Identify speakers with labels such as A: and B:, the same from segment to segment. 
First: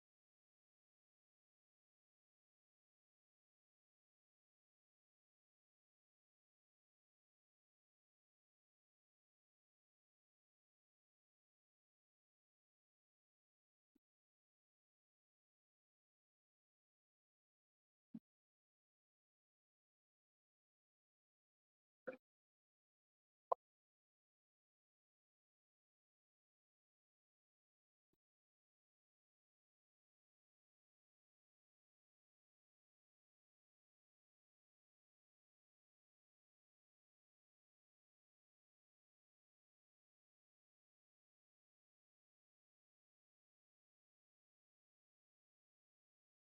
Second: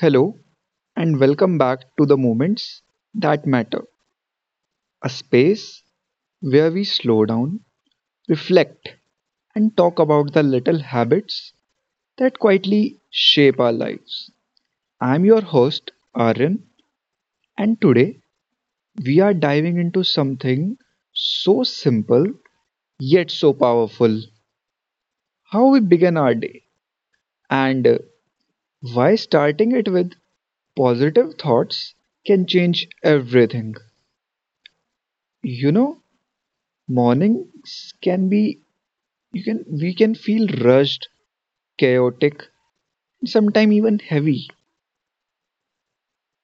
A: Hello, and welcome back to the moments that matter, a space where we slow down, reflect, and talk about the little habits that quietly shape our lives. I'm your host, Aryan, and today we are diving into something so simple yet so powerful: how we begin our day, and why starting it with positive thoughts can change everything. You know, mornings can be you can we can feel rushed, chaotic, sometimes even heavy,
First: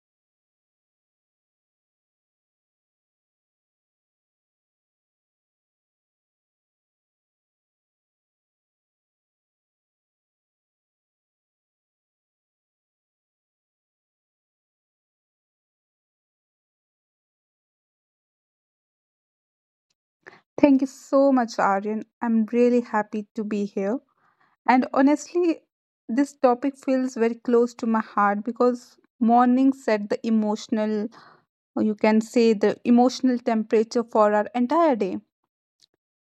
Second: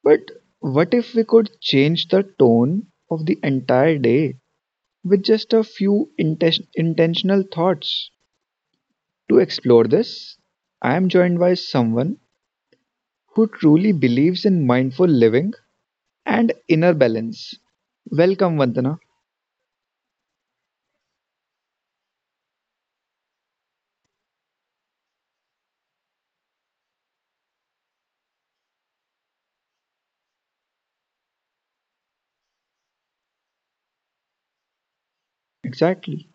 A: but what if we could change the tone of the entire day with just a few intentional thoughts? To explore this, I am joined by someone who truly believes in mindful living and inner balance. Welcome, Vandana.
B: Thank you so much, Aryan. I'm really happy to be here. And honestly, this topic feels very close to my heart because morning set the emotional, or you can say the emotional temperature for our entire day.
A: Exactly.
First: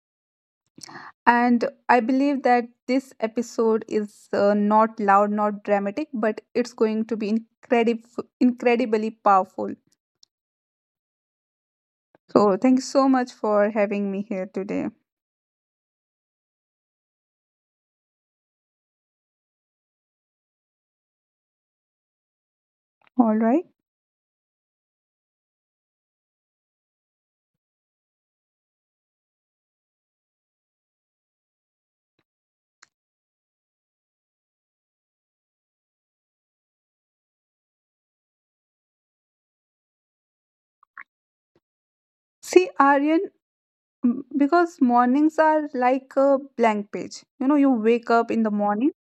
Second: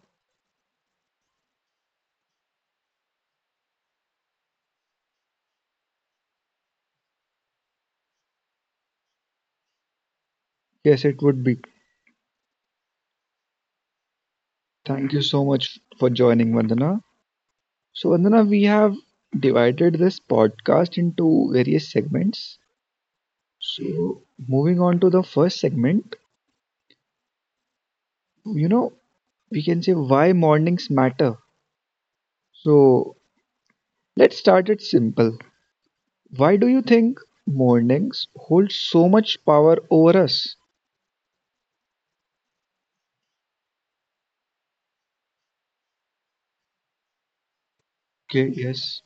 B: And I believe that this episode is not loud, not dramatic, but it's going to be incredibly powerful.
A: Yes, it would be.
B: So, thank you so much for having me here today.
A: Thank you so much for joining, Vandana. So, Vandana, we have divided this podcast into various segments.
B: All right.
A: So, moving on to the first segment, you know, we can say why mornings matter. So, let's start it simple. Why do you think mornings hold so much power over us?
B: See, Aryan. Because mornings are like a blank page. You wake up in
A: Okay,
B: the morning
A: yes.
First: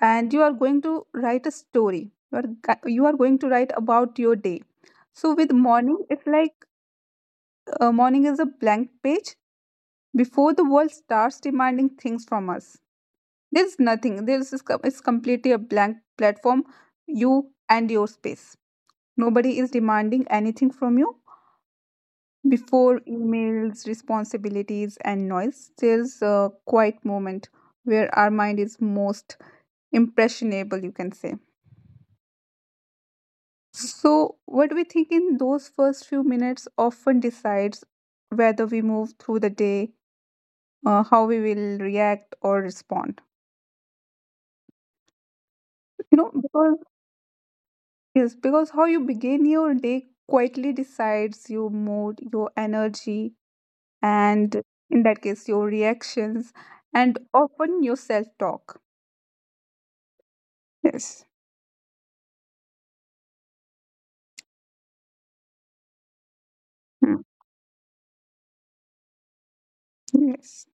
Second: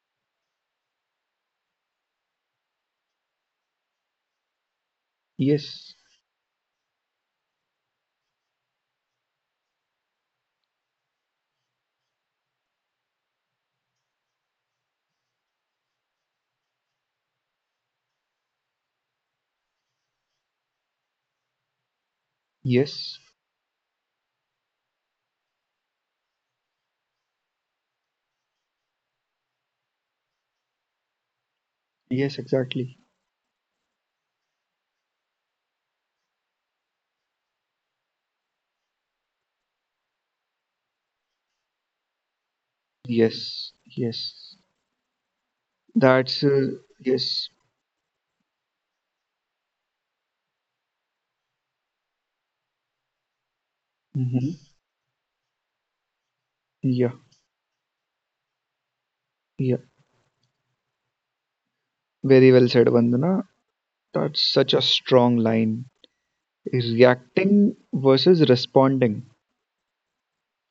B: and you are going to write a story. You are going to write about your day. So with
A: Yes,
B: morning it's like morning is a blank page before the world starts demanding things from us. There's nothing, it's completely a blank platform. You and your space, nobody is demanding anything from you. Before
A: yes,
B: emails, responsibilities, and noise, there's a quiet moment where our mind is most impressionable, you can say.
A: yes, exactly.
B: So, what we think in those first few minutes often decides whether we move through the day, how we will react or respond.
A: Yes, yes.
B: You know,
A: That's, uh,
B: because
A: yes.
B: yes, because how you begin your day quietly decides your mood, your energy, and
A: Hmm.
B: in that case, your reactions,
A: Yeah,
B: and often your self talk.
A: yeah.
B: Yes.
A: Very well said, Vandana. That's such a strong line:
B: Hmm.
A: reacting versus responding.
B: Yes,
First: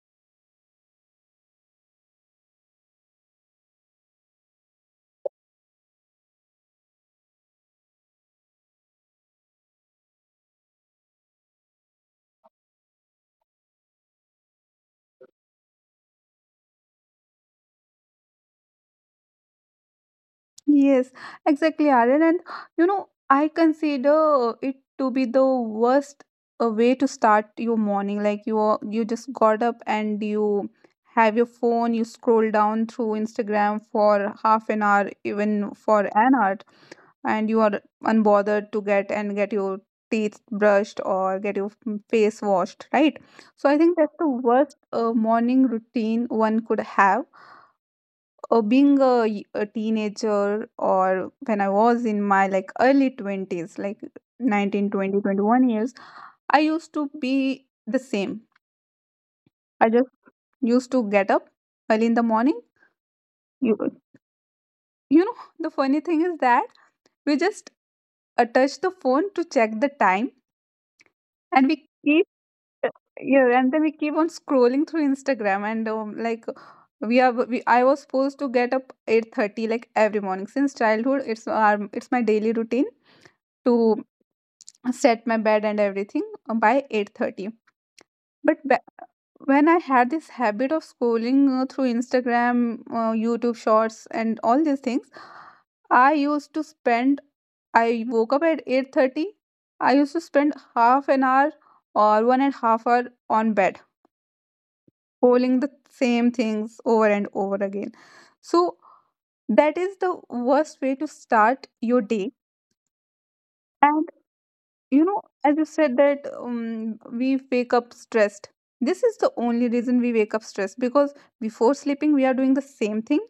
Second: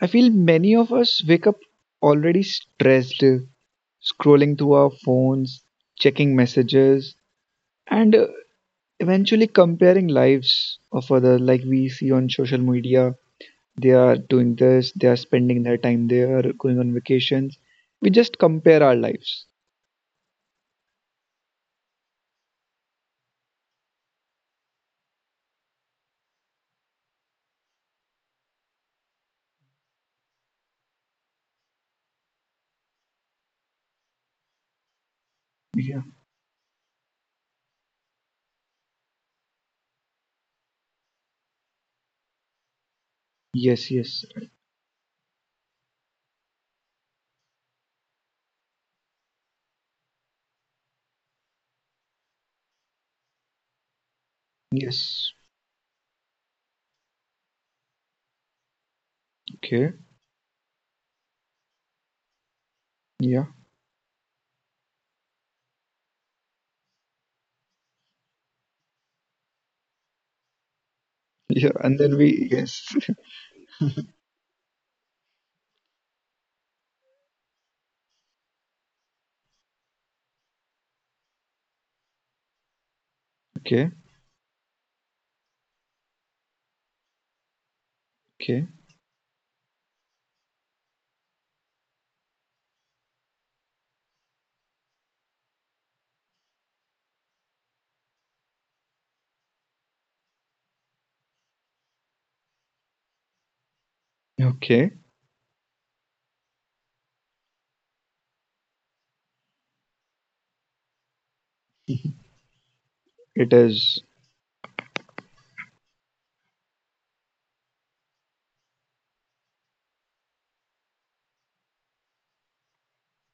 A: I feel many of us wake up already stressed, scrolling through our phones, checking messages, and eventually comparing lives of others like we see on social media. They are doing this, they are spending their time there, going on vacations. We just compare our lives.
B: yes, exactly, Aaron. And I consider it to be the worst way to start your morning. Like you just got up and you have your phone. You scroll down through Instagram for half an hour, even
A: Yeah.
B: for an hour, and you are unbothered to get and get your teeth brushed or get your face washed, right? So I
A: Yes,
B: think that's
A: yes,
B: the worst morning routine one could have, being a teenager, or when I was in my like early 20s, like 19, 20,
A: yes.
B: 21 years. I used to be the same. I
A: Okay.
B: just used to get up early in the morning.
A: Yeah.
B: you, you know, the funny thing is that we just touch the phone to check the time, and
A: Yeah.
B: we
A: And then
B: keep
A: we, yes.
B: yeah, and then we keep on scrolling through Instagram and like, I was supposed to get up 8:30 like every morning. Since childhood, it's my daily routine
A: Okay.
B: to set my bed and everything, by 8:30. but
A: Okay.
B: wh- when I had this habit of scrolling, through Instagram, YouTube shorts and all these things, I used to spend, I woke up at 8:30, I used to spend half an hour or 1.5 hour on bed
A: Okay.
B: scrolling the same things over and over again. So that is the worst way to start your day.
A: It is.
B: You know, as you said that, we wake up stressed. This is the only reason we wake up stressed, because before sleeping we are doing the same thing,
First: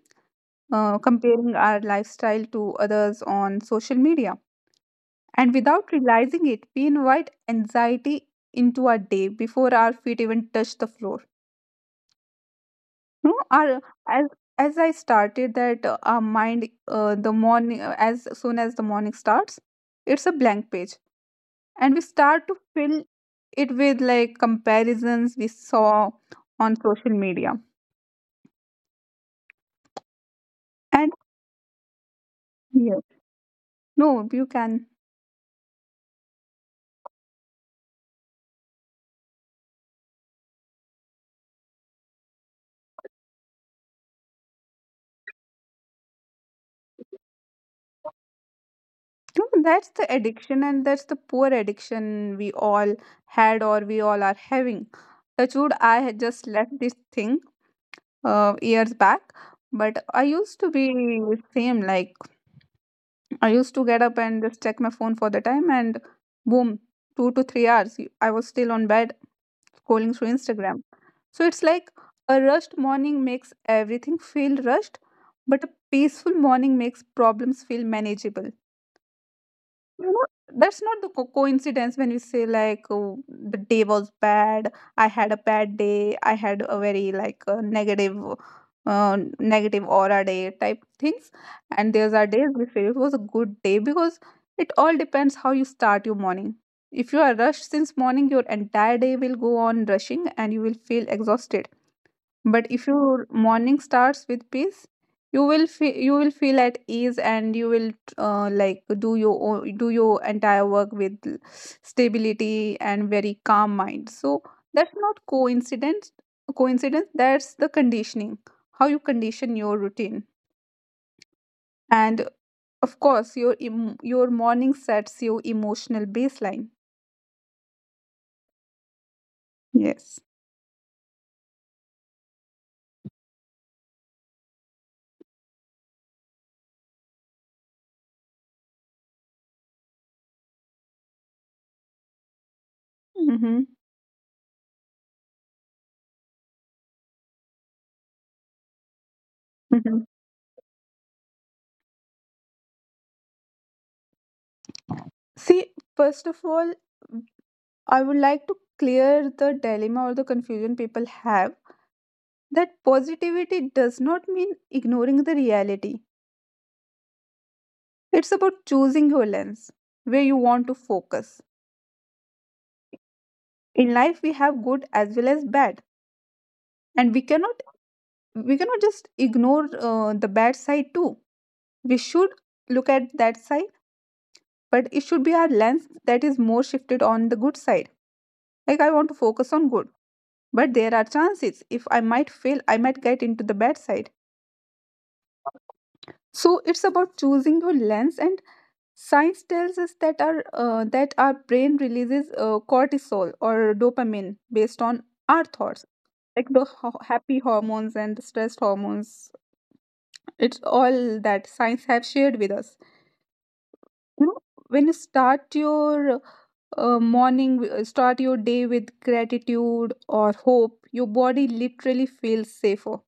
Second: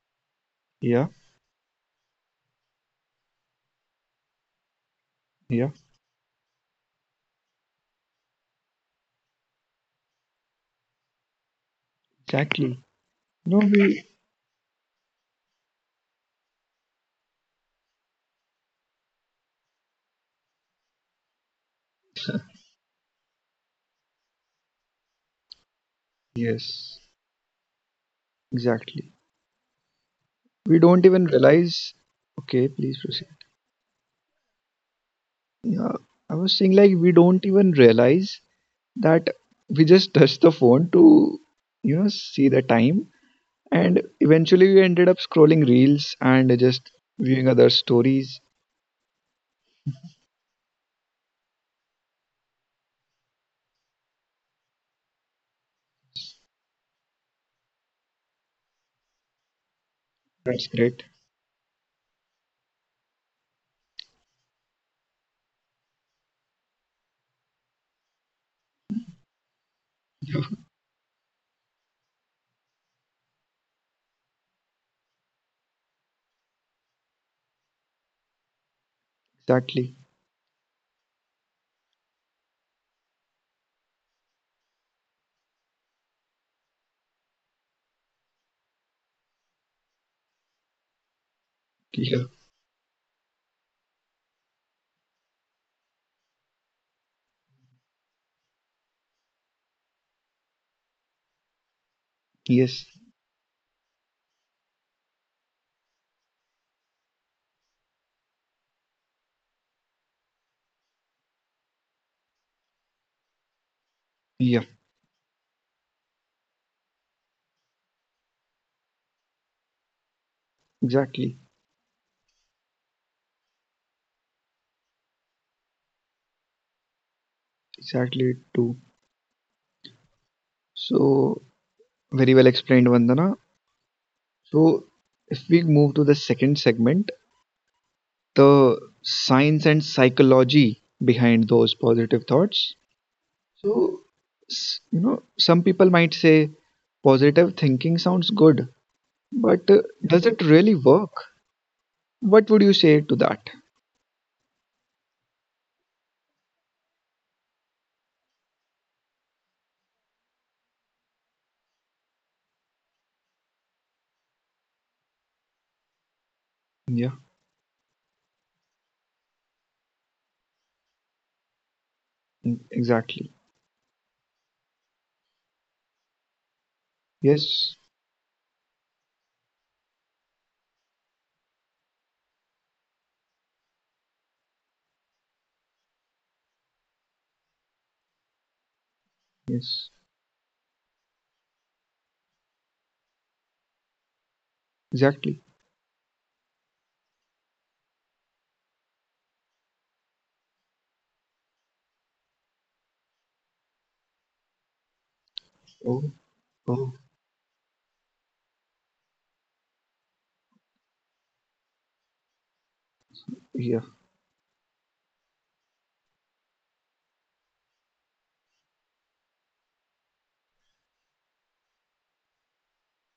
A: Yeah.
B: comparing our lifestyle to others on social media. And
A: Yeah.
B: without realizing it, we invite anxiety into our day before our feet even touch the floor.
A: Exactly.
B: You know,
A: No,
B: our
A: we,
B: as I started that, our mind, the morning, as soon as the morning starts, it's a blank page, and we start to fill it with like comparisons we saw on
A: yes,
B: social media.
A: exactly. We don't
B: And
A: even realize. Okay, please
B: yeah.
A: proceed.
B: no you can
A: Yeah, I was saying, like, we don't even realize that we just touched the phone to, you know, see the time. And eventually we ended up scrolling reels and just viewing other stories.
B: No, that's the addiction, and that's the poor addiction we all are having. Touchwood, I had just left this thing years back, but I used
A: That's
B: to be
A: great.
B: same. Like, I used to get up and just check my phone for the time, and boom, 2 to 3 hours, I was still on bed scrolling through Instagram. So it's like a rushed morning makes everything feel rushed, but a peaceful morning makes problems feel manageable.
A: Exactly.
B: You know, that's not coincidence when we say, like, oh, the day was bad. I had a bad day. I had a very like negative aura day type things. And there's
A: Yeah.
B: are days we feel it was a good day, because it all depends how you start your morning. If you are rushed since morning, your entire day will go on rushing and you will feel exhausted. But
A: Yes.
B: if your morning starts with peace, you will feel at ease, and you will, do your entire work with stability and very calm mind. So
A: Yeah.
B: that's not coincidence. Coincidence. That's the conditioning. How you condition your routine,
A: Exactly.
B: and of course, your morning sets your emotional baseline.
A: Exactly, too.
B: Yes.
A: So, very well explained, Vandana. So, if we move to the second segment, the science and psychology behind those positive thoughts.
B: Mm-hmm.
A: So, you know, some people might say positive thinking sounds good, but
B: Mm-hmm.
A: does it really work? What would you say to that?
B: See, first of all, I would like to clear the dilemma or the confusion people have, that positivity does not mean ignoring the reality.
A: Yeah,
B: It's about choosing your lens, where you want to focus.
A: mm, exactly.
B: In life, we have good as well as bad, and we cannot
A: Yes,
B: we cannot just ignore, the bad side too. We should look at that side, but it should be our lens that is more shifted on the good side. Like, I want to focus on
A: yes,
B: good, but there are chances if I might fail, I might get into the bad side.
A: exactly.
B: So it's about choosing your lens. And science tells us that our brain releases, cortisol or dopamine based on our thoughts,
A: Oh,
B: like the
A: oh,
B: happy hormones and the stress hormones. It's all that science have shared with us.
A: yeah,
B: You know, when you start your day with gratitude or hope, your body literally feels safer.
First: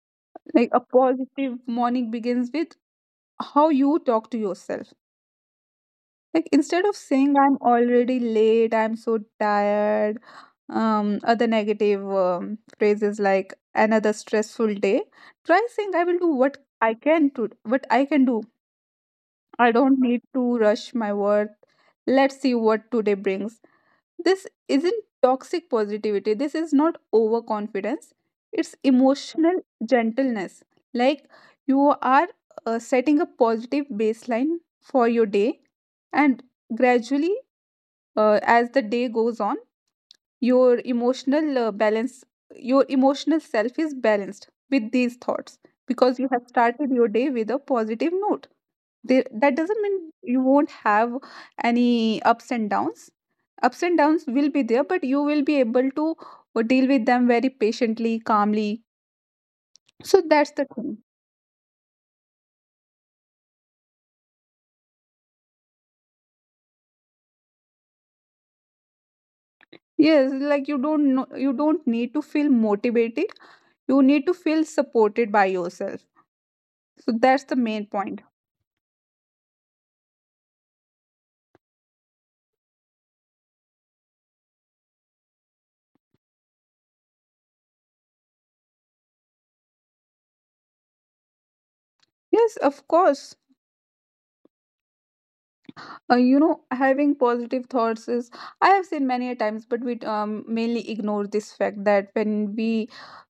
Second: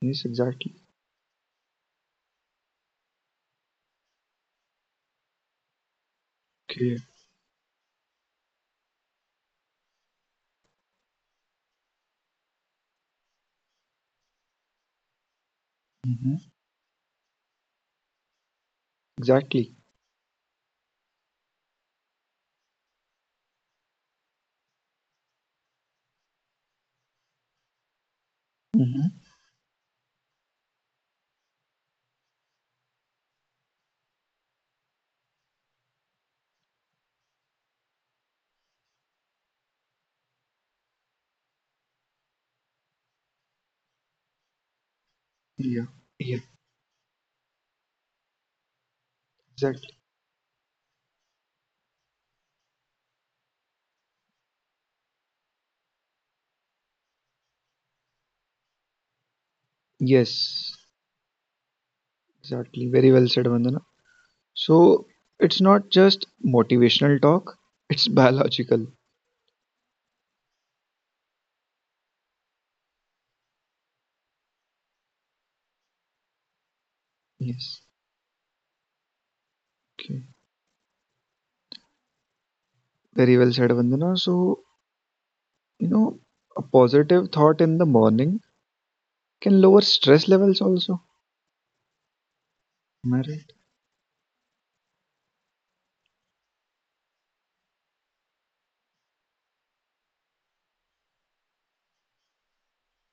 A: yes,
B: Like,
A: exactly.
B: a positive morning begins with how you talk to yourself. Like, instead of
A: Okay.
B: saying I'm already late, I'm so tired, other negative phrases like another stressful day, try saying, I will do
A: Mm-hmm.
B: what I can to what I can do. I
A: Exactly.
B: don't need to rush my work. Let's see what today brings. This isn't toxic positivity. This is not overconfidence. It's
A: Mm-hmm.
B: emotional gentleness. Like, you are setting a positive baseline for your day, and gradually, as the day goes on, your emotional balance your emotional self is balanced with these thoughts,
A: Yeah,
B: because you have
A: yeah,
B: started your day with a positive note. There, that doesn't
A: exactly.
B: mean you won't have any ups and downs. Ups and downs will be there, but you will be able to, deal with them very patiently, calmly. So that's the
A: Yes,
B: thing.
A: exactly. Very well said, Vandana. So it's not just motivational talk, it's biological.
B: Yes, like, you don't need to feel motivated. You need to feel supported by yourself. So that's the main
A: Yes.
B: point.
A: Okay. Very well said, Vandana. So, you know, a positive thought in the morning can lower stress levels also.
B: Yes, of
A: Am
B: course.
A: I right?
B: You know, having positive thoughts is, I have seen many a times, but we, mainly ignore this fact that when we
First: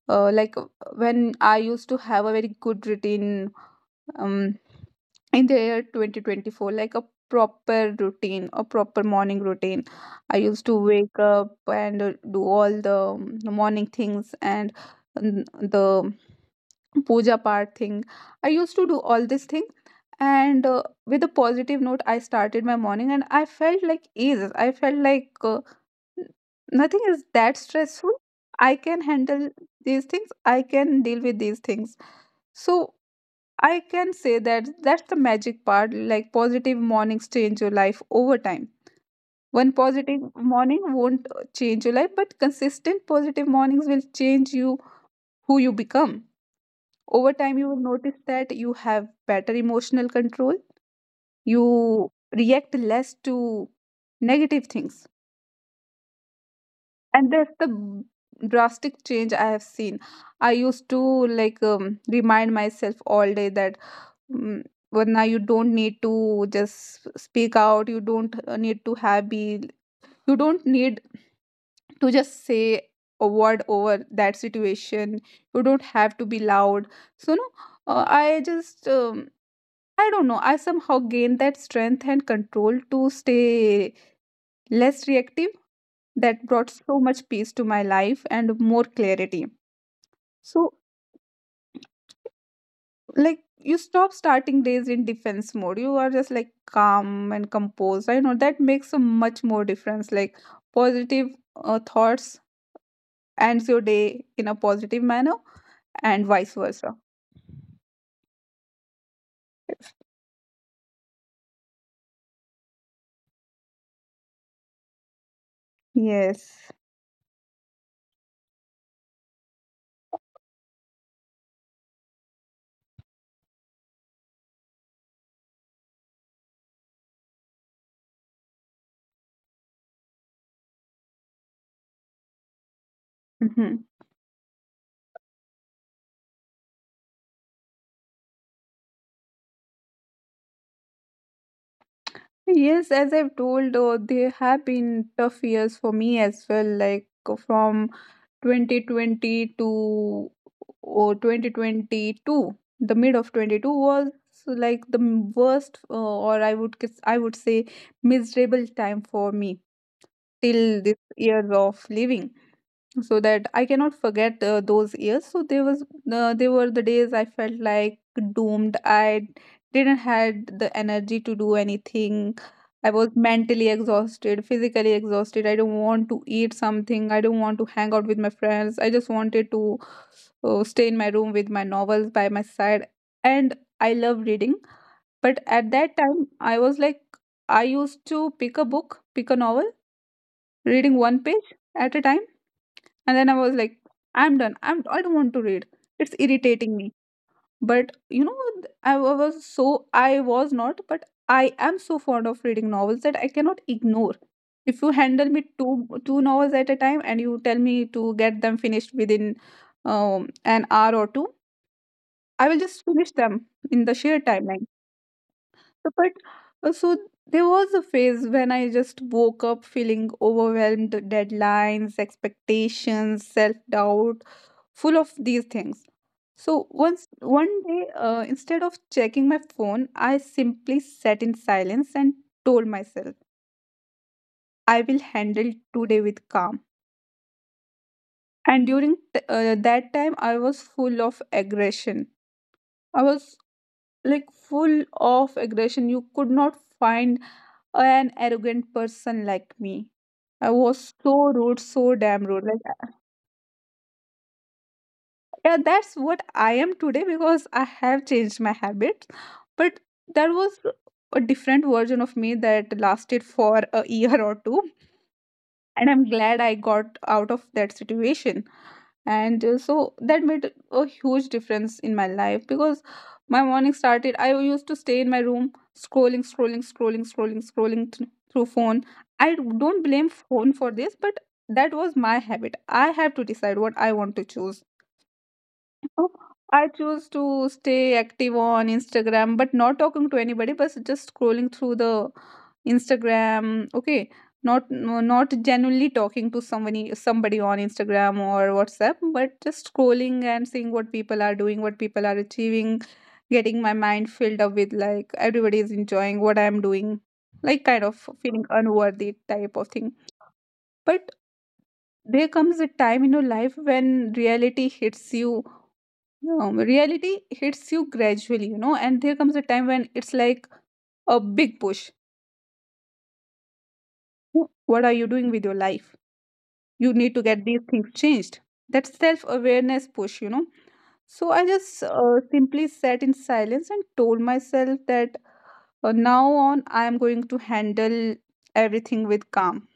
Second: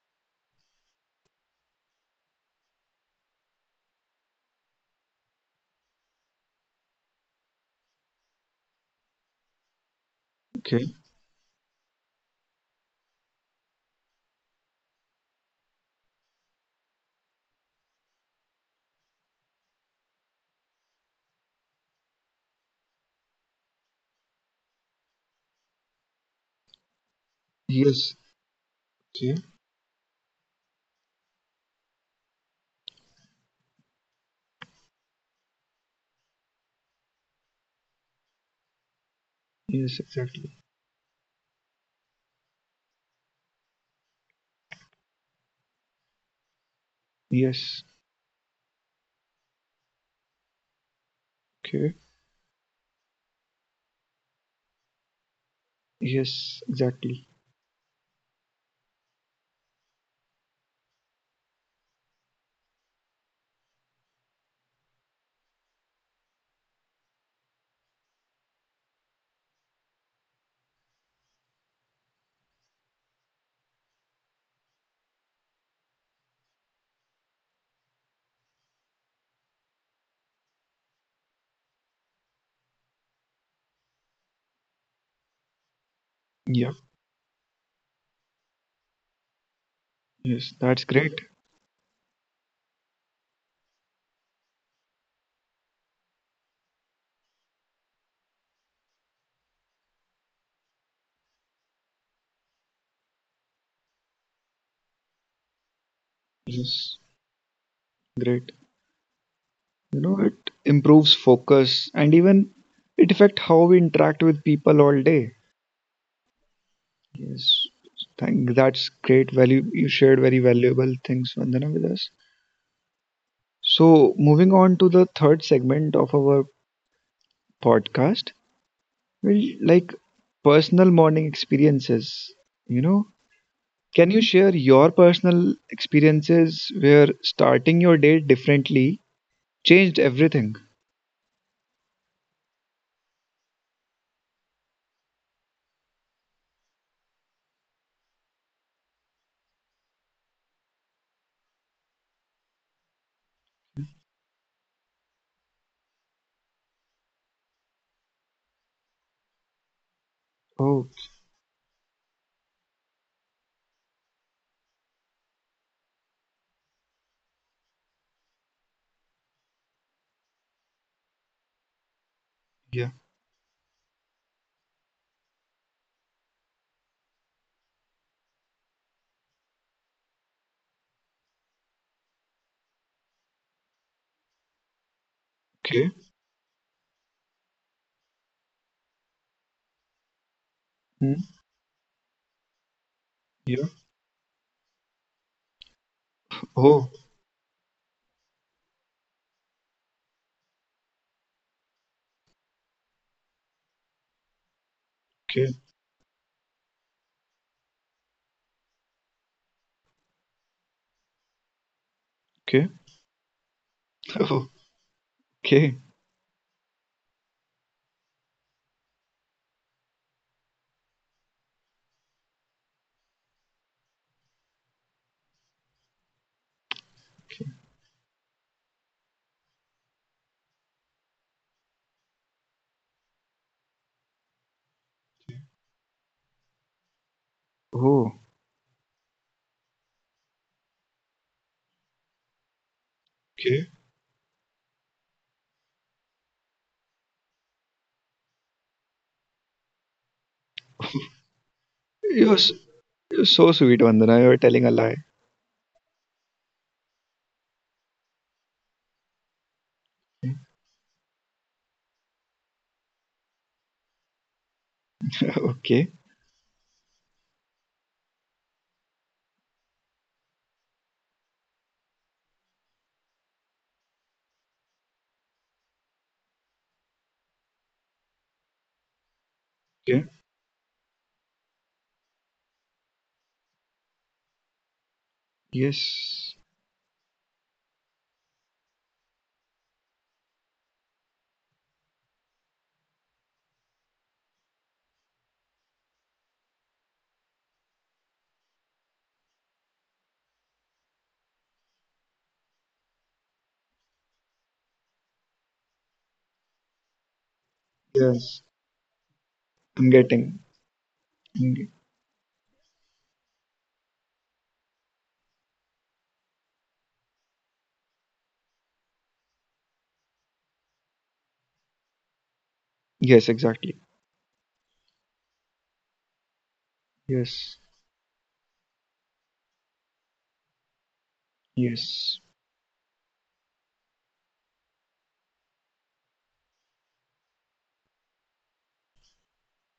B: like when I used to have a very good routine, um, in the year 2024, like a proper routine, a proper morning routine. I used to
A: Okay.
B: wake up and, do all the, morning things, and um, the puja part thing. I used to do all this thing, and with a positive note, I started my morning, and I felt like ease. I felt like, n- nothing is that
A: Yes.
B: stressful. I can
A: Okay.
B: handle these things, I can deal with these things. So I can say that that's the magic part. Like, positive mornings change your life over time. One
A: Yes,
B: positive
A: exactly.
B: morning won't, change your life, but consistent positive mornings will change you. Who you become over time, you will
A: Yes.
B: notice that you have better emotional control,
A: Okay.
B: you react less to negative things.
A: Yes, exactly.
B: And that's the drastic change I have seen. I used to like, remind myself all day that, mm, Varna, you don't need to just speak out, you don't need to just say a word over that situation, you don't have to be loud. So, no, I just, I don't know. I somehow gained that strength and control to stay less reactive. That brought
A: Yeah.
B: so much peace to my life and more clarity.
A: Yes,
B: So,
A: that's great.
B: like, you stop starting days in defense mode. You are just like calm and composed. I know that makes a much more difference. Like, positive, thoughts ends your day in a positive manner, and vice versa.
A: Yes, great. You know, it improves focus and even it affect how we interact with people all day.
B: Yes.
A: Yes. Thank, that's great value. You shared very valuable things, Vandana, with us. So, moving on to the third segment of our podcast, well, like personal morning experiences. You know, can you share your personal experiences where starting your day differently changed everything?
B: Yes, as I've told, though, there have been tough years for me as well, like, from 2020 to, or 2022. The mid of 22 was like the worst, or I would say, miserable time for me till
A: Oh,
B: this year of living. So that I cannot forget, those years. So there was They were the days I felt like doomed. I didn't had the energy to do anything.
A: yeah.
B: I was mentally exhausted, physically exhausted. I don't want to eat something. I don't want to hang out with my friends. I just wanted to, stay in my room with my novels by my side. And I love reading, but at
A: Okay.
B: that time I was like I used to pick a book, pick a novel, reading
A: Hmm.
B: one page at a time and then I was
A: Yeah.
B: like I'm done, I don't want to read, it's irritating
A: Oh,
B: me. But you know was so, I was not. But I am so fond of reading novels that I cannot ignore. If you handle me
A: okay.
B: two novels at a time and you tell me to get them finished within an hour or two, I will
A: Okay.
B: just finish them in the sheer
A: Oh,
B: timeline.
A: okay.
B: So, but so there was a phase when I just woke up feeling overwhelmed, deadlines, expectations, self doubt, full of these things. So once one day, instead of checking my phone, I simply sat in silence and told myself, "I will handle today with calm."
A: Oh,
B: And during that time, I was full of aggression. I was
A: okay.
B: like full of aggression. You could not find an arrogant person like me. I was so rude, so damn
A: You're,
B: rude. Like
A: you're so sweet, Vandana. You're telling a lie.
B: yeah, that's what I am today because I have changed my habits. But there was a different version of me that lasted for a year or two,
A: Okay.
B: and I'm glad I got out of that situation. And so that made a huge difference in my life because my morning started, I used to stay in my room scrolling, scrolling, scrolling, scrolling, scrolling through phone. I don't blame phone for this, but that was my habit. I have to decide what I want to choose. Oh,
A: Yes,
B: I choose to stay active on Instagram, but not talking to anybody, but just scrolling through the Instagram. Okay, not genuinely talking to somebody on Instagram or WhatsApp, but just scrolling and seeing what people are doing, what people are achieving, getting my mind filled up with like everybody is enjoying what I'm doing, like kind of
A: yes,
B: feeling unworthy type of
A: I'm
B: thing.
A: getting.
B: But
A: I'm ge-
B: there comes a time in your life when reality hits you, no, reality hits you gradually, you know, and there comes a time when it's like a big push.
A: Yes, exactly.
B: What are you doing with your life? You need to get
A: Yes,
B: these things changed. That self awareness push, you know. So I just
A: yes.
B: simply sat in silence and told myself that now on I am going to handle everything with calm.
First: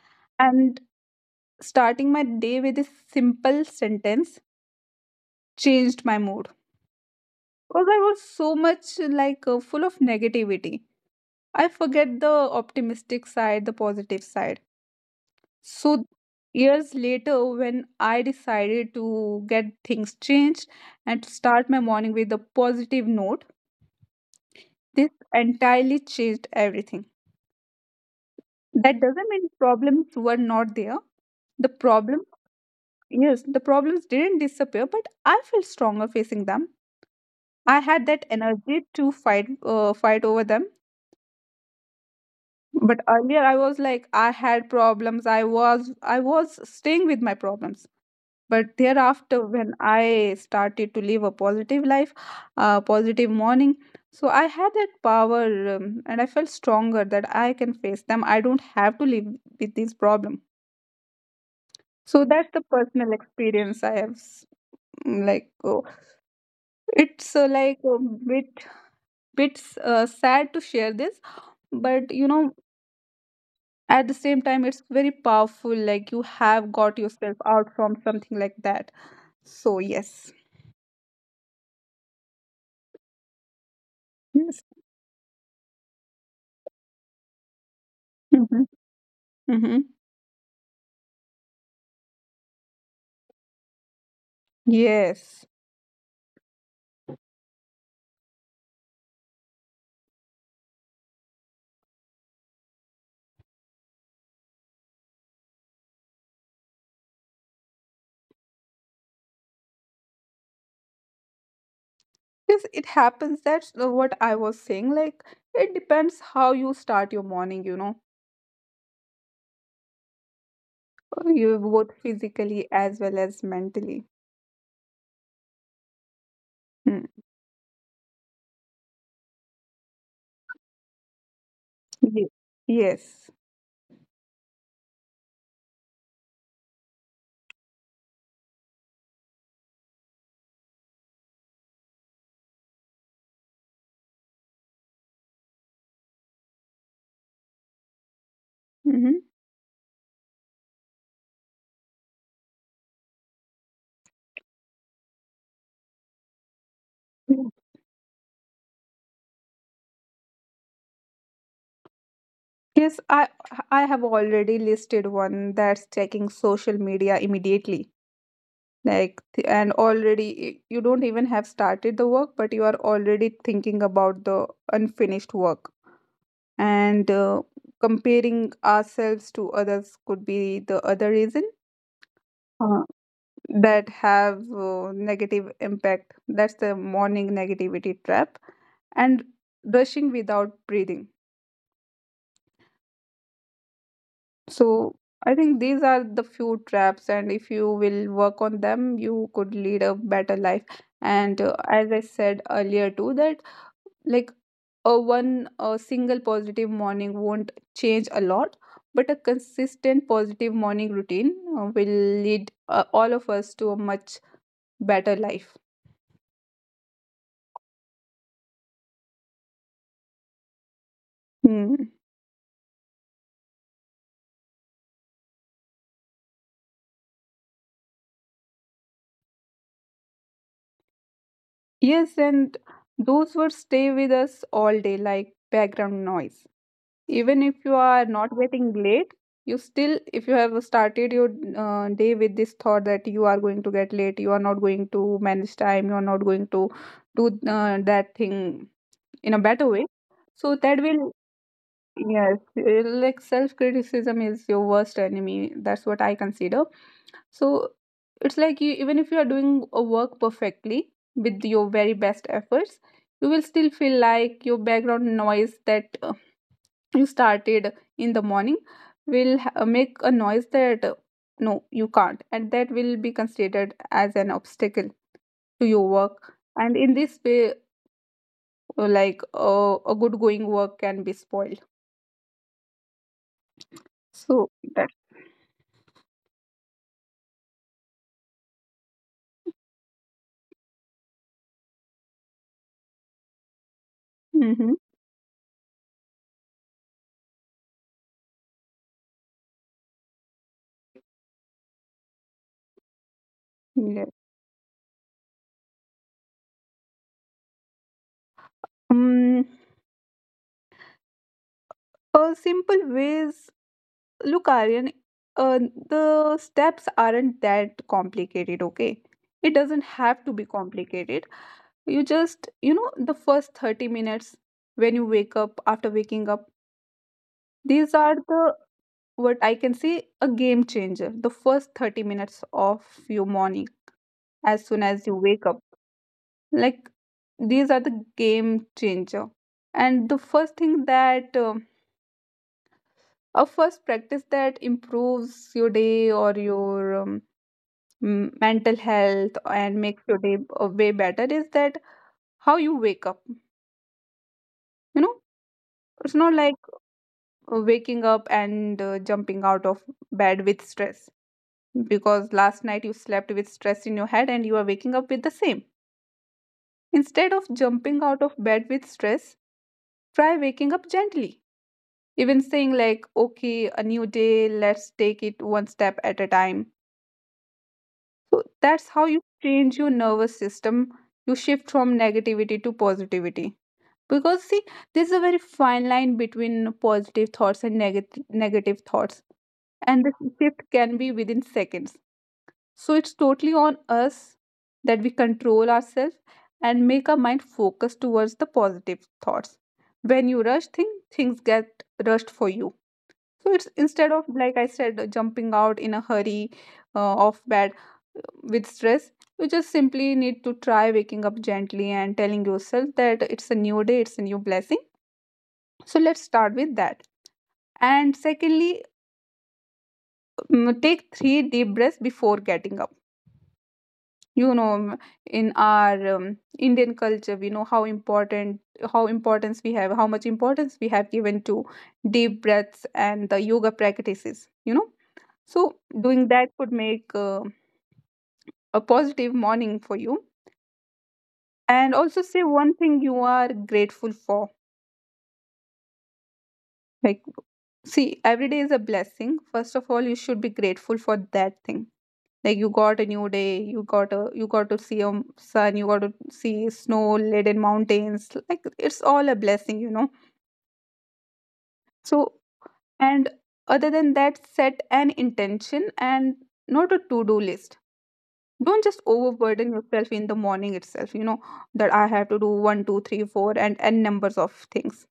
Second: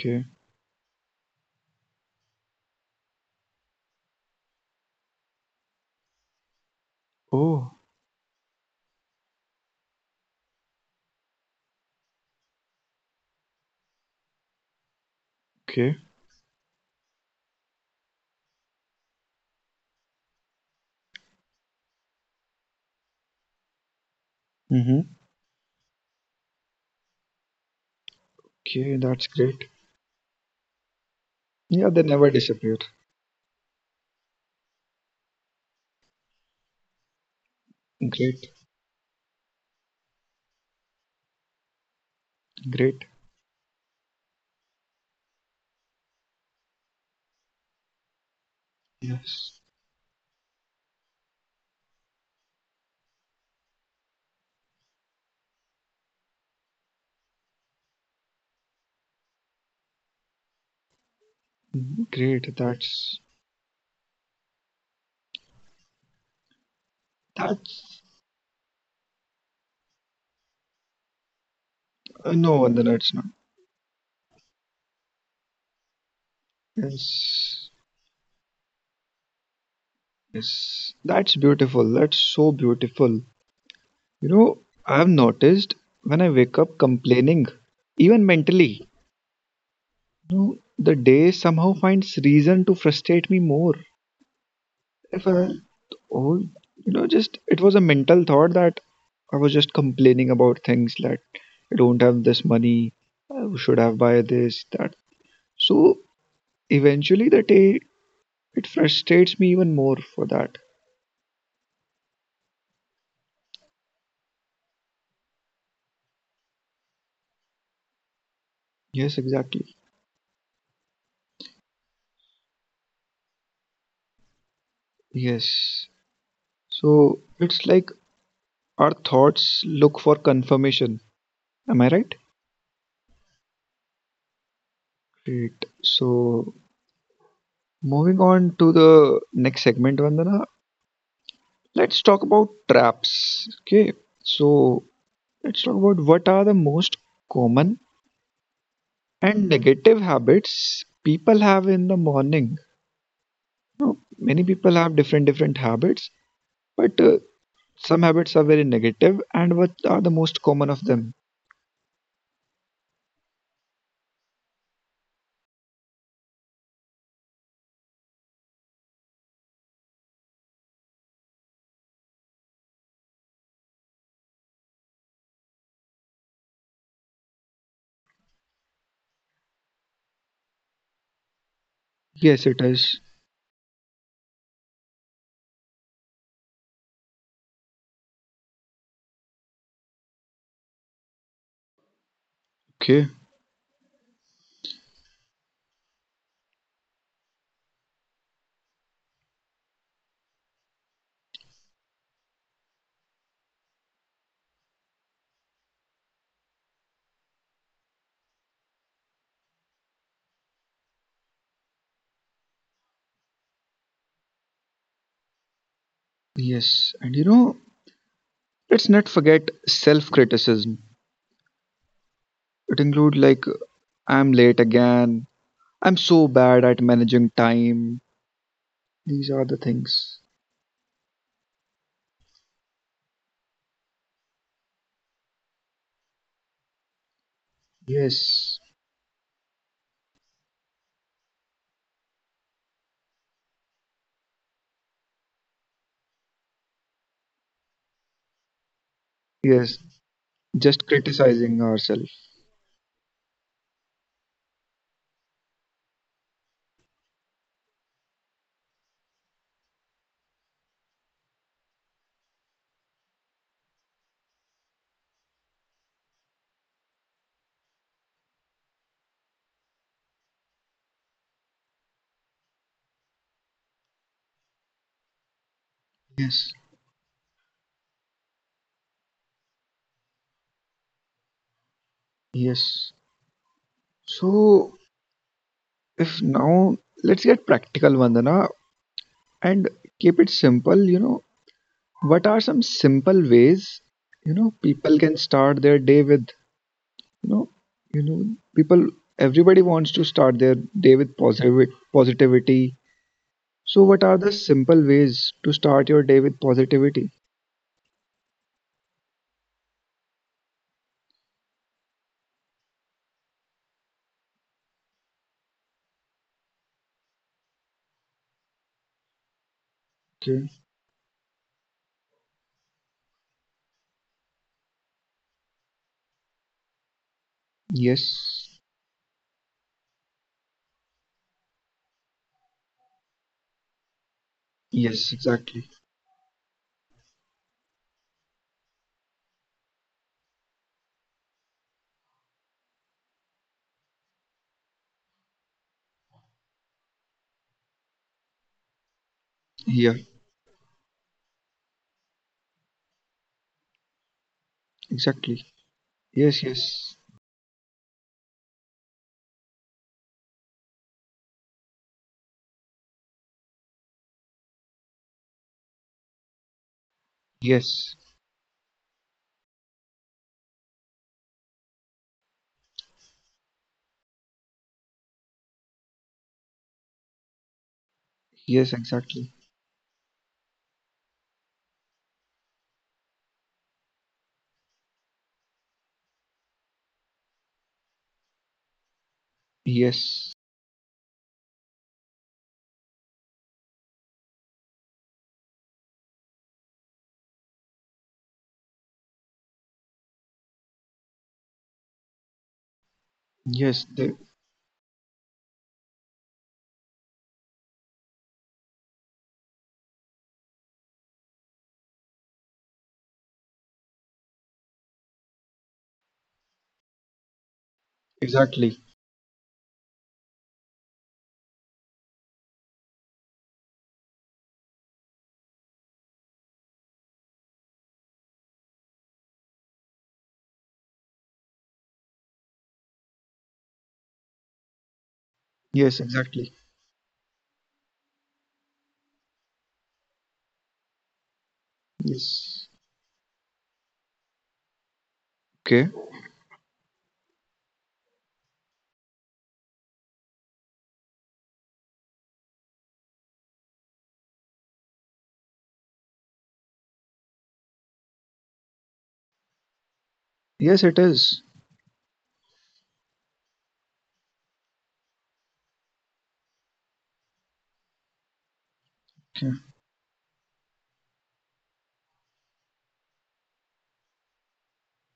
A: Okay.
B: And starting my day with this simple sentence changed my mood
A: Oh,
B: because I was so much like full of negativity. I forget the optimistic side, the positive side.
A: okay.
B: So, years later, when I decided to get things changed and to start my morning with a positive note, this
A: Mm-hmm.
B: entirely changed everything.
A: Okay,
B: That
A: that's
B: doesn't mean
A: great.
B: problems were not there. The
A: Yeah, they
B: problem,
A: never disappear.
B: yes, the problems didn't disappear, but I felt stronger facing them. I had that
A: Great,
B: energy to fight, fight over them. But
A: great.
B: earlier, I was like, I had problems. I was staying with my problems. But thereafter,
A: Yes,
B: when I started to live a positive life, a positive morning, so I had that power and I felt stronger that I can face them. I don't have to live with this problem. So that's
A: great.
B: the personal
A: That's
B: experience I have. Like oh, it's like a
A: that's
B: bit bit sad to share this, but you know
A: no, then it's not.
B: at the same time it's very powerful. Like you have got yourself
A: Yes,
B: out from something like that. So yes.
A: yes. That's beautiful. That's so beautiful. You
B: Yes.
A: know, I've noticed when I wake up complaining, even
B: Mm-hmm.
A: mentally,
B: Mm-hmm.
A: you know, the day somehow finds reason to frustrate me more. If
B: Yes,
A: I, oh, you know, just it was a mental thought that I was just complaining about things, that I don't have this money, I should have buy this, that. So eventually the day, it frustrates me even more for that.
B: because it happens. That's the- what I was saying. Like, it depends how you start your morning, you know,
A: Yes, exactly.
B: you both physically as well as mentally.
A: Yes.
B: Hmm.
A: So it's like our thoughts look for confirmation. Am I right?
B: Ye- Yes.
A: Great. So moving on to the next segment, Vandana, let's talk about traps. Okay. So let's talk about what are the most common
B: Mm-hmm.
A: and negative habits people have in the morning. Now, many people have different different habits, but some habits are very negative, negative. And what are the most common of them?
B: Yes, I have already listed one, that's checking social media immediately. Like, and already you don't even have started the work, but you are already thinking about the unfinished work. And comparing ourselves to others could be the other reason
A: Yes, it
B: uh,
A: is.
B: that have negative impact, that's the morning negativity trap. And rushing without breathing.
A: Okay.
B: So I think these are the few traps, and if you will work on them you could lead a better life. And as I said earlier too that like a one a single positive morning won't change a lot, but a consistent positive morning routine will lead all of us to a much better life.
A: Yes, and you know, let's not forget self-criticism.
B: Hmm.
A: It includes like, I'm late again, I'm so bad at managing time. These are the things.
B: Yes, and those words stay with us all day like background noise. Even if you are not
A: Yes.
B: getting late, you still, if you have started your day with this thought that you are going to get late, you are not going to manage time, you are not going to do that thing in a better
A: Yes.
B: way. So that
A: Just
B: will.
A: criticizing ourselves.
B: Yes, like self criticism is your worst enemy, that's what I consider. So it's like you, even if you are doing a work perfectly with your very best efforts, you will still feel like your background noise that you started in the morning will make a noise that no you can't, and that will be considered as an obstacle to your work,
A: Yes.
B: and in this way like a good going work can be spoiled.
A: Yes. So,
B: So that.
A: if now let's get practical, Vandana, and keep it simple. You know, what are some simple ways you know
B: Mm-hmm.
A: people can start their day with? You know, you know, people. Everybody wants to start their day with positive positivity. So, what
B: Yeah.
A: are the simple ways to start your day with positivity?
B: Um, a simple ways. Look, Aryan, uh, the steps aren't that complicated. Okay, it doesn't have to be
A: Okay.
B: complicated. You just you know the first 30 minutes when you wake up, after waking up. These are
A: Yes.
B: the what I can say a game changer. The first 30 minutes of your morning as soon as
A: Yes.
B: you wake up,
A: Exactly.
B: like these are the game changer. And the first thing that a first practice that improves your day or your mental health and
A: Yeah.
B: makes your day a way better is that how you wake up, you know,
A: Exactly.
B: it's not
A: Yes.
B: like
A: Yes.
B: waking up and jumping out of bed with stress, because last night you slept with stress in your head and you are waking up with the same. Instead of
A: Yes.
B: jumping out of bed with stress, try waking up gently, even saying like okay, a new day, let's take it one step at a time. So
A: Yes.
B: that's how you
A: Exactly.
B: change your nervous system. You shift from negativity to positivity. Because see, there's a very fine line between positive thoughts and negative thoughts. And the
A: Yes.
B: shift can be within seconds. So it's totally on us that we control ourselves and make our mind focus towards the positive thoughts. When you rush things, things get rushed for you. So it's,
A: Yes.
B: instead of like I said jumping out in a hurry off bed with stress, you just simply need to try waking up gently and telling yourself that it's a new day, it's a new blessing. So let's start with that. And
A: Exactly.
B: secondly, take three deep breaths before getting up, you know. In our Indian culture, we know how important how importance we have how much importance we have given to deep breaths and the yoga practices, you know. So
A: Yes,
B: doing
A: exactly.
B: that could make a positive morning for you. And also say
A: Yes.
B: one thing you are grateful for,
A: Okay.
B: like see, every day is a blessing. First of all you should be grateful for that thing. Like you got a new day, you got a you got to see sun, you got to see snow laden mountains, like it's all a blessing, you know.
A: Yes, it is.
B: So, and other than that, set an intention and not a to do list. Don't just
A: Okay.
B: overburden yourself in the morning itself, you know, that I have to do one two three four and n numbers of things.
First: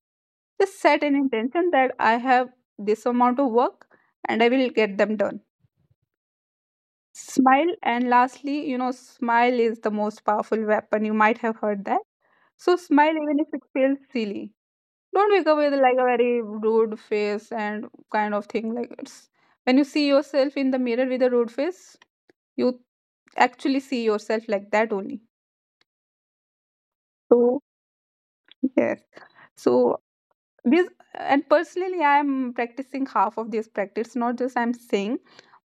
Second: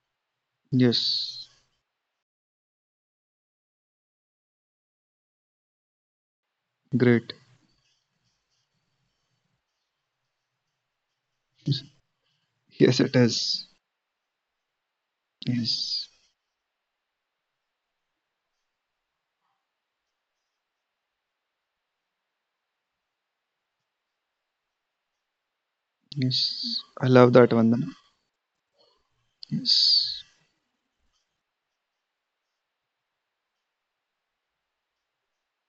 B: Just set an
A: Yes.
B: intention that I have this amount of work and I will get them done.
A: Great.
B: Smile, and lastly, you know, smile is the most powerful weapon, you might have heard that. So
A: Yes,
B: smile
A: it
B: even if it
A: is.
B: feels silly. Don't wake up with like a
A: Yes.
B: very rude face and kind of thing. Like it's when you see yourself in the mirror with a rude face, you actually see yourself like that only.
A: Yes. I love that,
B: So
A: Vandana.
B: yes. So
A: Yes.
B: this, and personally, I am practicing half of these practice. Not just I'm saying,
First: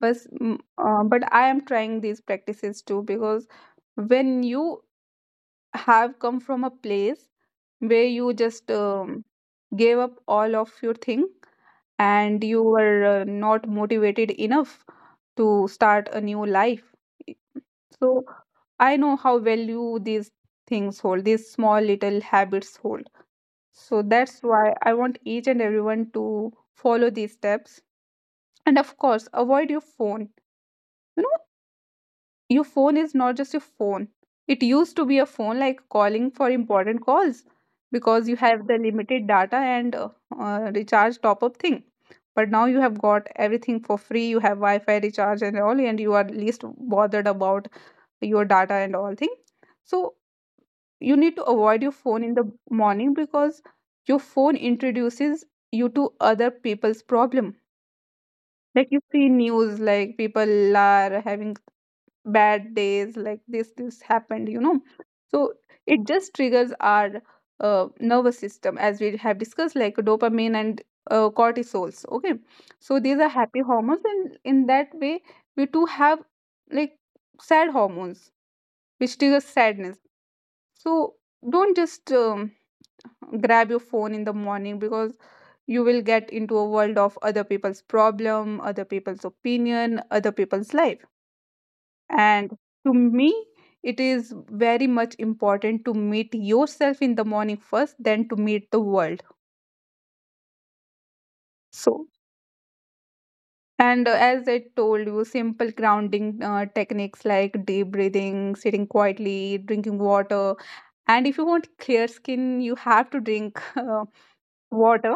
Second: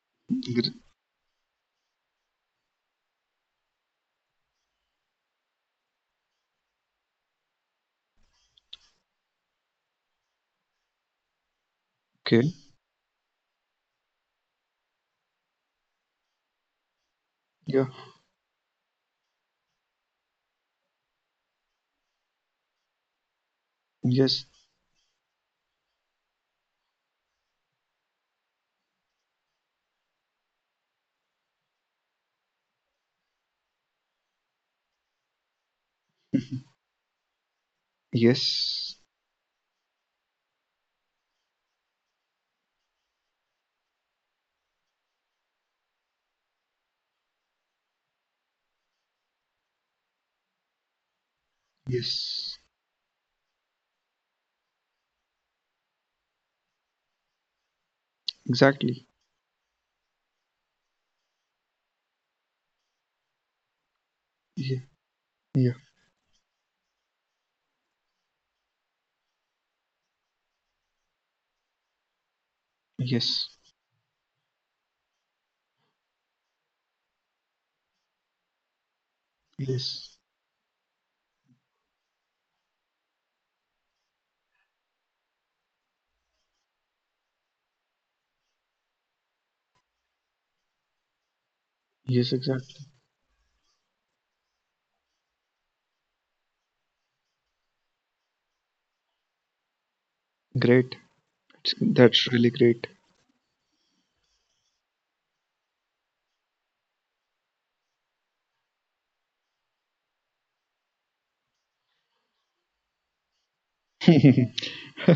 B: but
A: Gr-
B: but I am trying these practices too, because when you have come from a place where you just gave up all of your thing
A: Okay.
B: and you were not motivated enough to start a new life.
A: Yeah.
B: So I know how value these things hold. These small little habits hold. So that's
A: Yes.
B: why I want each and everyone to follow these steps. And of course, avoid your phone. You know, your phone is not just your phone. It used to be a phone like calling for important calls because you have the
A: Yes.
B: limited data and recharge top up thing. But now you have got everything for free. You have Wi Fi recharge and all, and you are least bothered about your data and all thing. So you need to avoid your phone in the
A: Yes.
B: morning because your phone introduces you to other people's problem, like you
A: Exactly.
B: see news like people are having bad days like this happened, you know.
A: Yeah.
B: So
A: Yeah.
B: it just triggers our nervous system, as we have discussed, like dopamine and cortisols, okay? So these are
A: Yes.
B: happy hormones, and in that way we too have like sad hormones which triggers sadness.
A: Yes.
B: So don't just grab your phone in the morning, because you will get into a world of other people's problem, other people's opinion, other people's life.
A: Yes,
B: And
A: exactly.
B: to me, it is very much important to meet yourself in the morning first then to meet the world.
A: Great. That's
B: So,
A: that's really great.
B: and as I told you, simple grounding techniques like deep breathing, sitting quietly, drinking water. And if you want clear skin, you have to drink water,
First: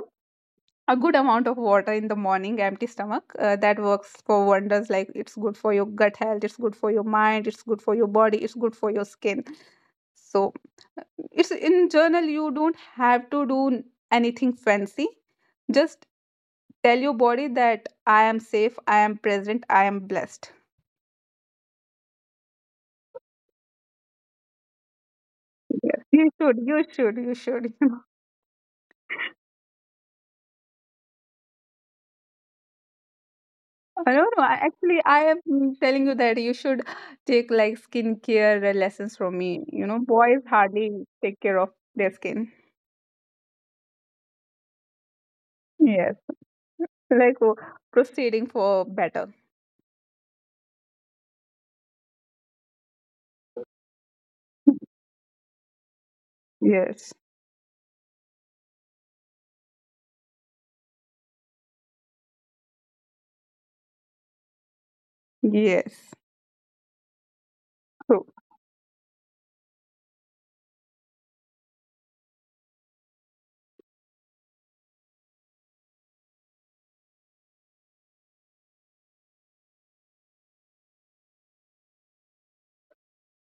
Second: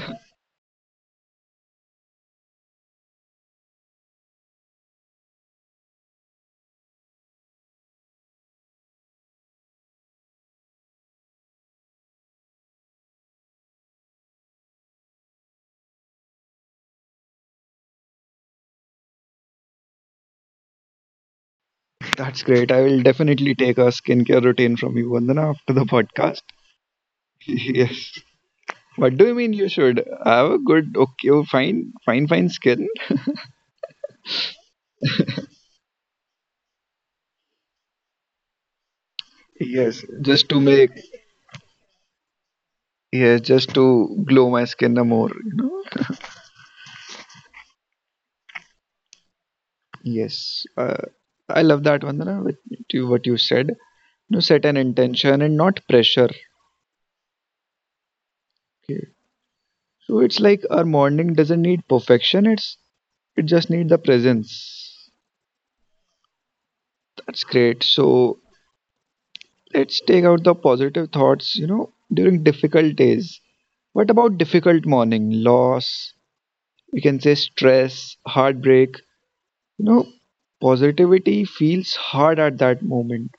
B: a good amount of water in the morning empty stomach. That works for wonders. Like it's good for your gut health, it's good for your mind, it's good for your body, it's good for your skin. So uh, it's in journal, you don't have to do anything fancy. Just tell your body that I am safe, I am present, I am blessed.
A: That's great. I will definitely take a skincare routine from you, Vandana, after the
B: Yes. You
A: podcast.
B: should, you should, you should.
A: Yes. What do you mean you should have a good, okay, oh, fine, fine, fine skin?
B: I don't know. Actually, I am telling you that you should take like skincare lessons from me. You know,
A: Yes,
B: boys
A: just to
B: hardly
A: make,
B: take care of their skin.
A: yes, just to glow my skin more, you
B: Yes.
A: know.
B: Like, oh, proceeding for better.
A: Yes, I love that, Vandana, with you, what you said. You know, set an intention and not pressure.
B: Yes.
A: Okay. So it's like our morning doesn't need perfection. It just needs the presence.
B: Yes.
A: That's great.
B: True.
A: So let's take out the positive thoughts. You know, during difficult days. What about difficult morning? Loss, we can say stress, heartbreak. You know, positivity feels hard at that moment.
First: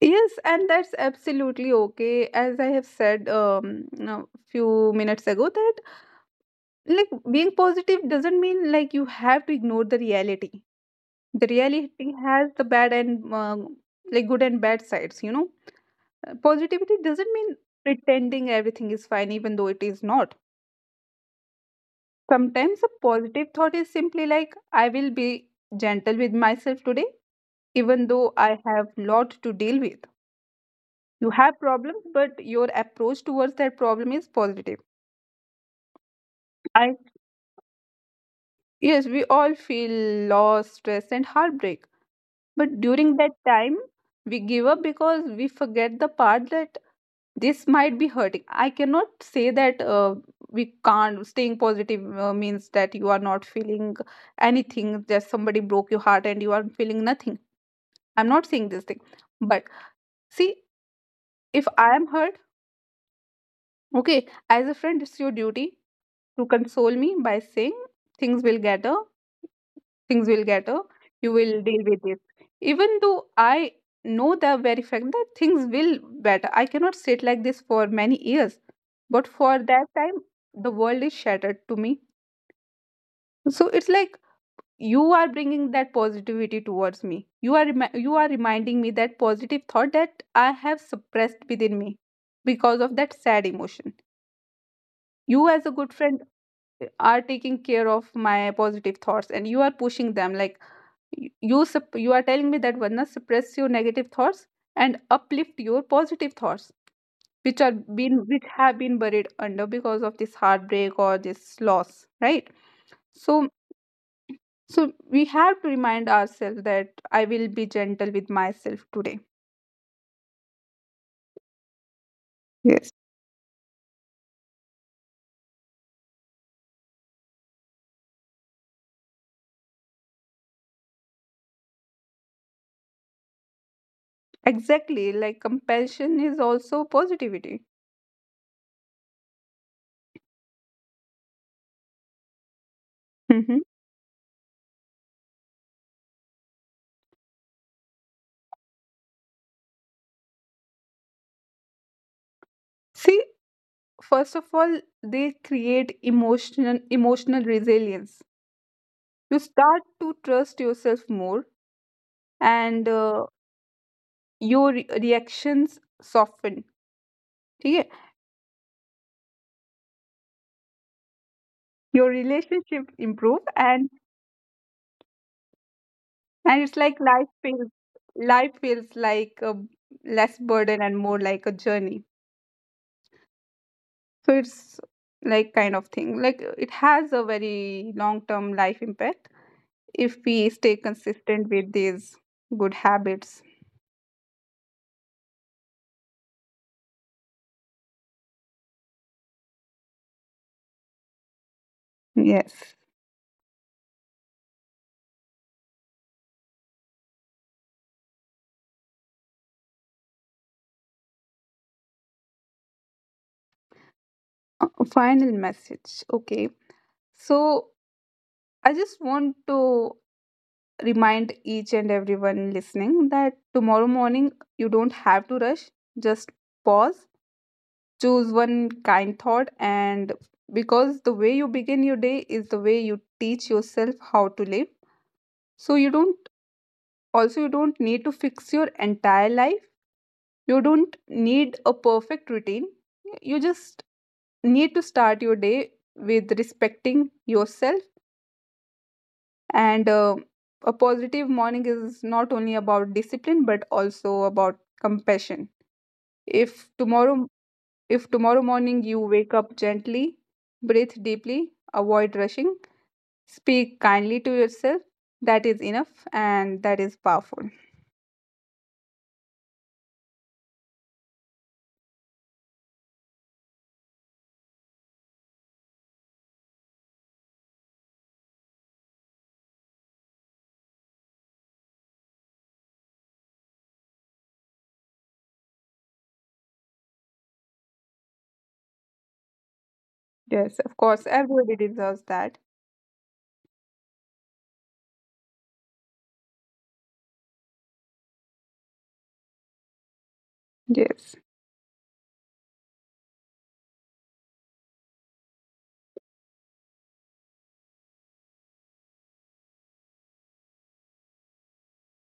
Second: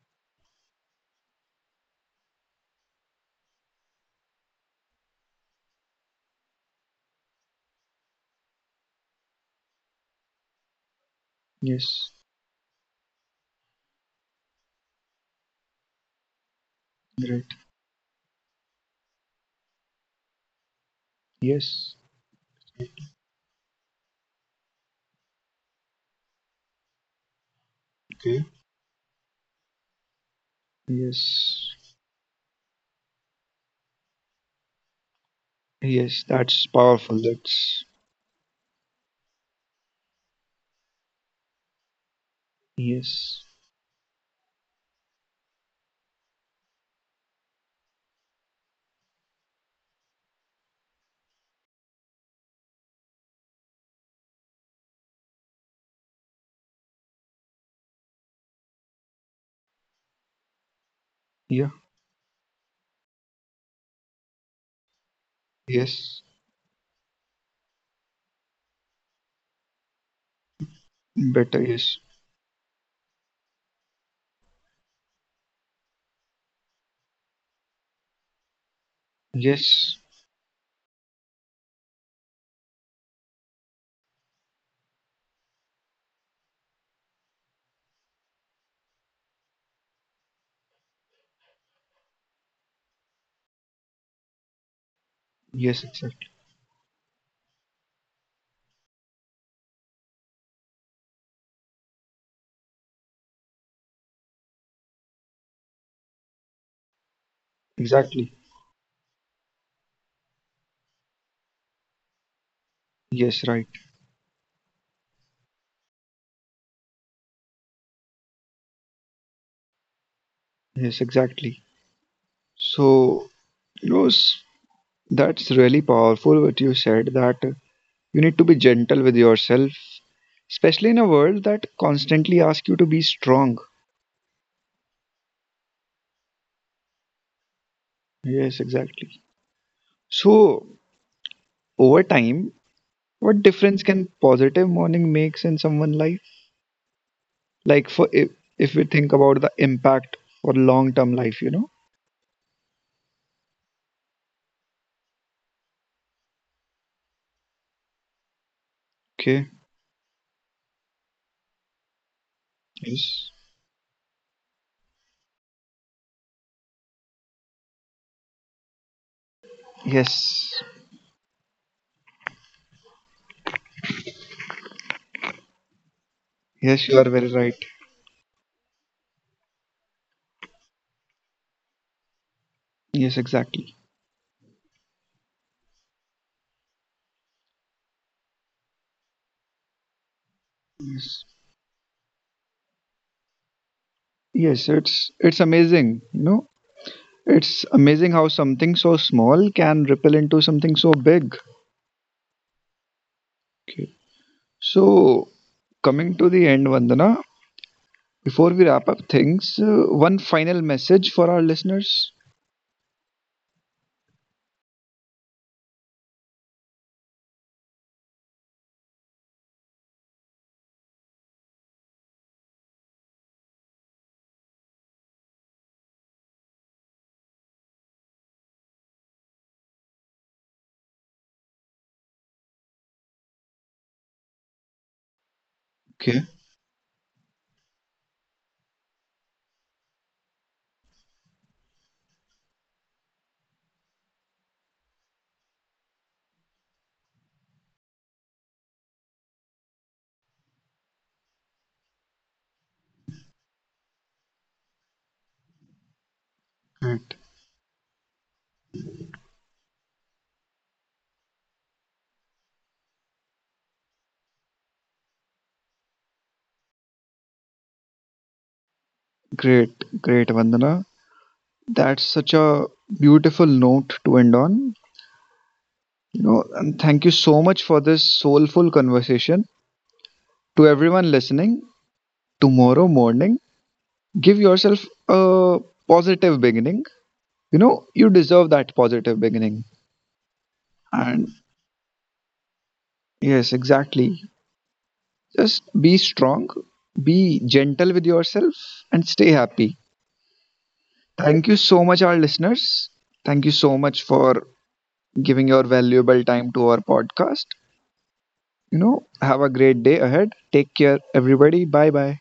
B: Yes, and that's absolutely okay. As I have said a few minutes ago, that like being positive doesn't mean like you have to ignore the reality. The reality
A: Yes,
B: has the bad and like good and bad sides, you know. Positivity doesn't mean
A: right.
B: pretending everything is fine, even though it is not.
A: Yes,
B: Sometimes a positive thought is simply like, I will be gentle with myself today, even though
A: okay.
B: I have lot to deal with. You have
A: Yes,
B: problems, but your approach towards that problem is positive.
A: yes. That's
B: I
A: powerful. That's
B: Yes, we all feel loss, stress, and heartbreak. But during that
A: Yes,
B: time, we give up because we forget the part that this might be hurting. I cannot say that we can't. Staying positive means that you are not feeling anything, that somebody broke your heart and you are feeling nothing. I'm not saying this thing. But see, if
A: yeah,
B: I am hurt, okay, as a friend, it's your duty
A: yes,
B: to console me by saying things will get better, things will get you will
A: better.
B: deal
A: Yes,
B: with it. Even though I know the very fact that things will better, I cannot sit like this for many years. But for that
A: yes,
B: time, the world is shattered to me. So it's like you are bringing that positivity towards me, you are you are reminding me that positive thought that I have suppressed within me because of that sad emotion. You as a
A: yes.
B: good friend,
A: Exactly.
B: are taking care of my positive thoughts, and you are pushing them. Like, you you are telling me that Varna, suppress your negative thoughts and uplift your positive thoughts, which are been
A: Exactly.
B: which have been buried under because of this heartbreak or this loss, right?
A: Yes,
B: so
A: right.
B: so we have to remind ourselves that I will be gentle with myself today.
A: Yes, exactly.
B: Yes.
A: So, you know, that's really powerful. What you said, that you need to be gentle with yourself, especially in a world that constantly asks you to be strong.
B: Exactly, like compassion is also positivity.
A: Yes, exactly. So, over time, what
B: Mhm.
A: difference can positive morning makes in someone life? Like, for if we think about the impact for long-term life, you know?
B: See, first of all, they create emotional resilience. You
A: Okay.
B: start to trust yourself more, and
A: Yes.
B: your reactions soften. ठीक है.
A: Yes.
B: Your relationship improve, and it's
A: Yes, you
B: like
A: are very right.
B: life feels like a less burden and more like a journey.
A: Yes, exactly.
B: So it's like kind of thing, like it has a very long term life impact if we stay
A: Yes.
B: consistent with these good habits.
A: Yes, it's amazing, you know? It's amazing how something so small can ripple into something so big.
B: Yes.
A: Okay. So, coming to the end, Vandana, before we wrap up things, one final message for our listeners.
B: Final message, okay. So I just want to remind each and everyone listening that tomorrow morning, you don't have to rush. Just pause, choose one kind thought, and because the way you begin your day is the way you teach yourself how to live. So you
A: Okay,
B: don't Also, you don't need to fix your entire life. You don't need a perfect routine. You just need to start your day with respecting yourself. And a positive morning is not only about discipline but also about compassion. If
A: great.
B: tomorrow if tomorrow morning you wake up gently, breathe deeply, avoid rushing, speak kindly to yourself, that is enough and that is powerful.
A: Great, great, Vandana. That's such a beautiful note to end on. You know, and thank you so much for this soulful conversation. To everyone listening, tomorrow morning, give yourself a positive beginning. You know, you deserve that positive beginning.
B: Yes, of course,
A: And
B: everybody deserves that.
A: yes, exactly. Just be strong, be gentle with yourself, and stay happy.
B: Yes.
A: Thank you so much, our listeners. Thank you so much for giving your valuable time to our podcast. You know, have a great day ahead. Take care, everybody. Bye bye.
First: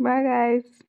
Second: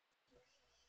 B: Bye guys.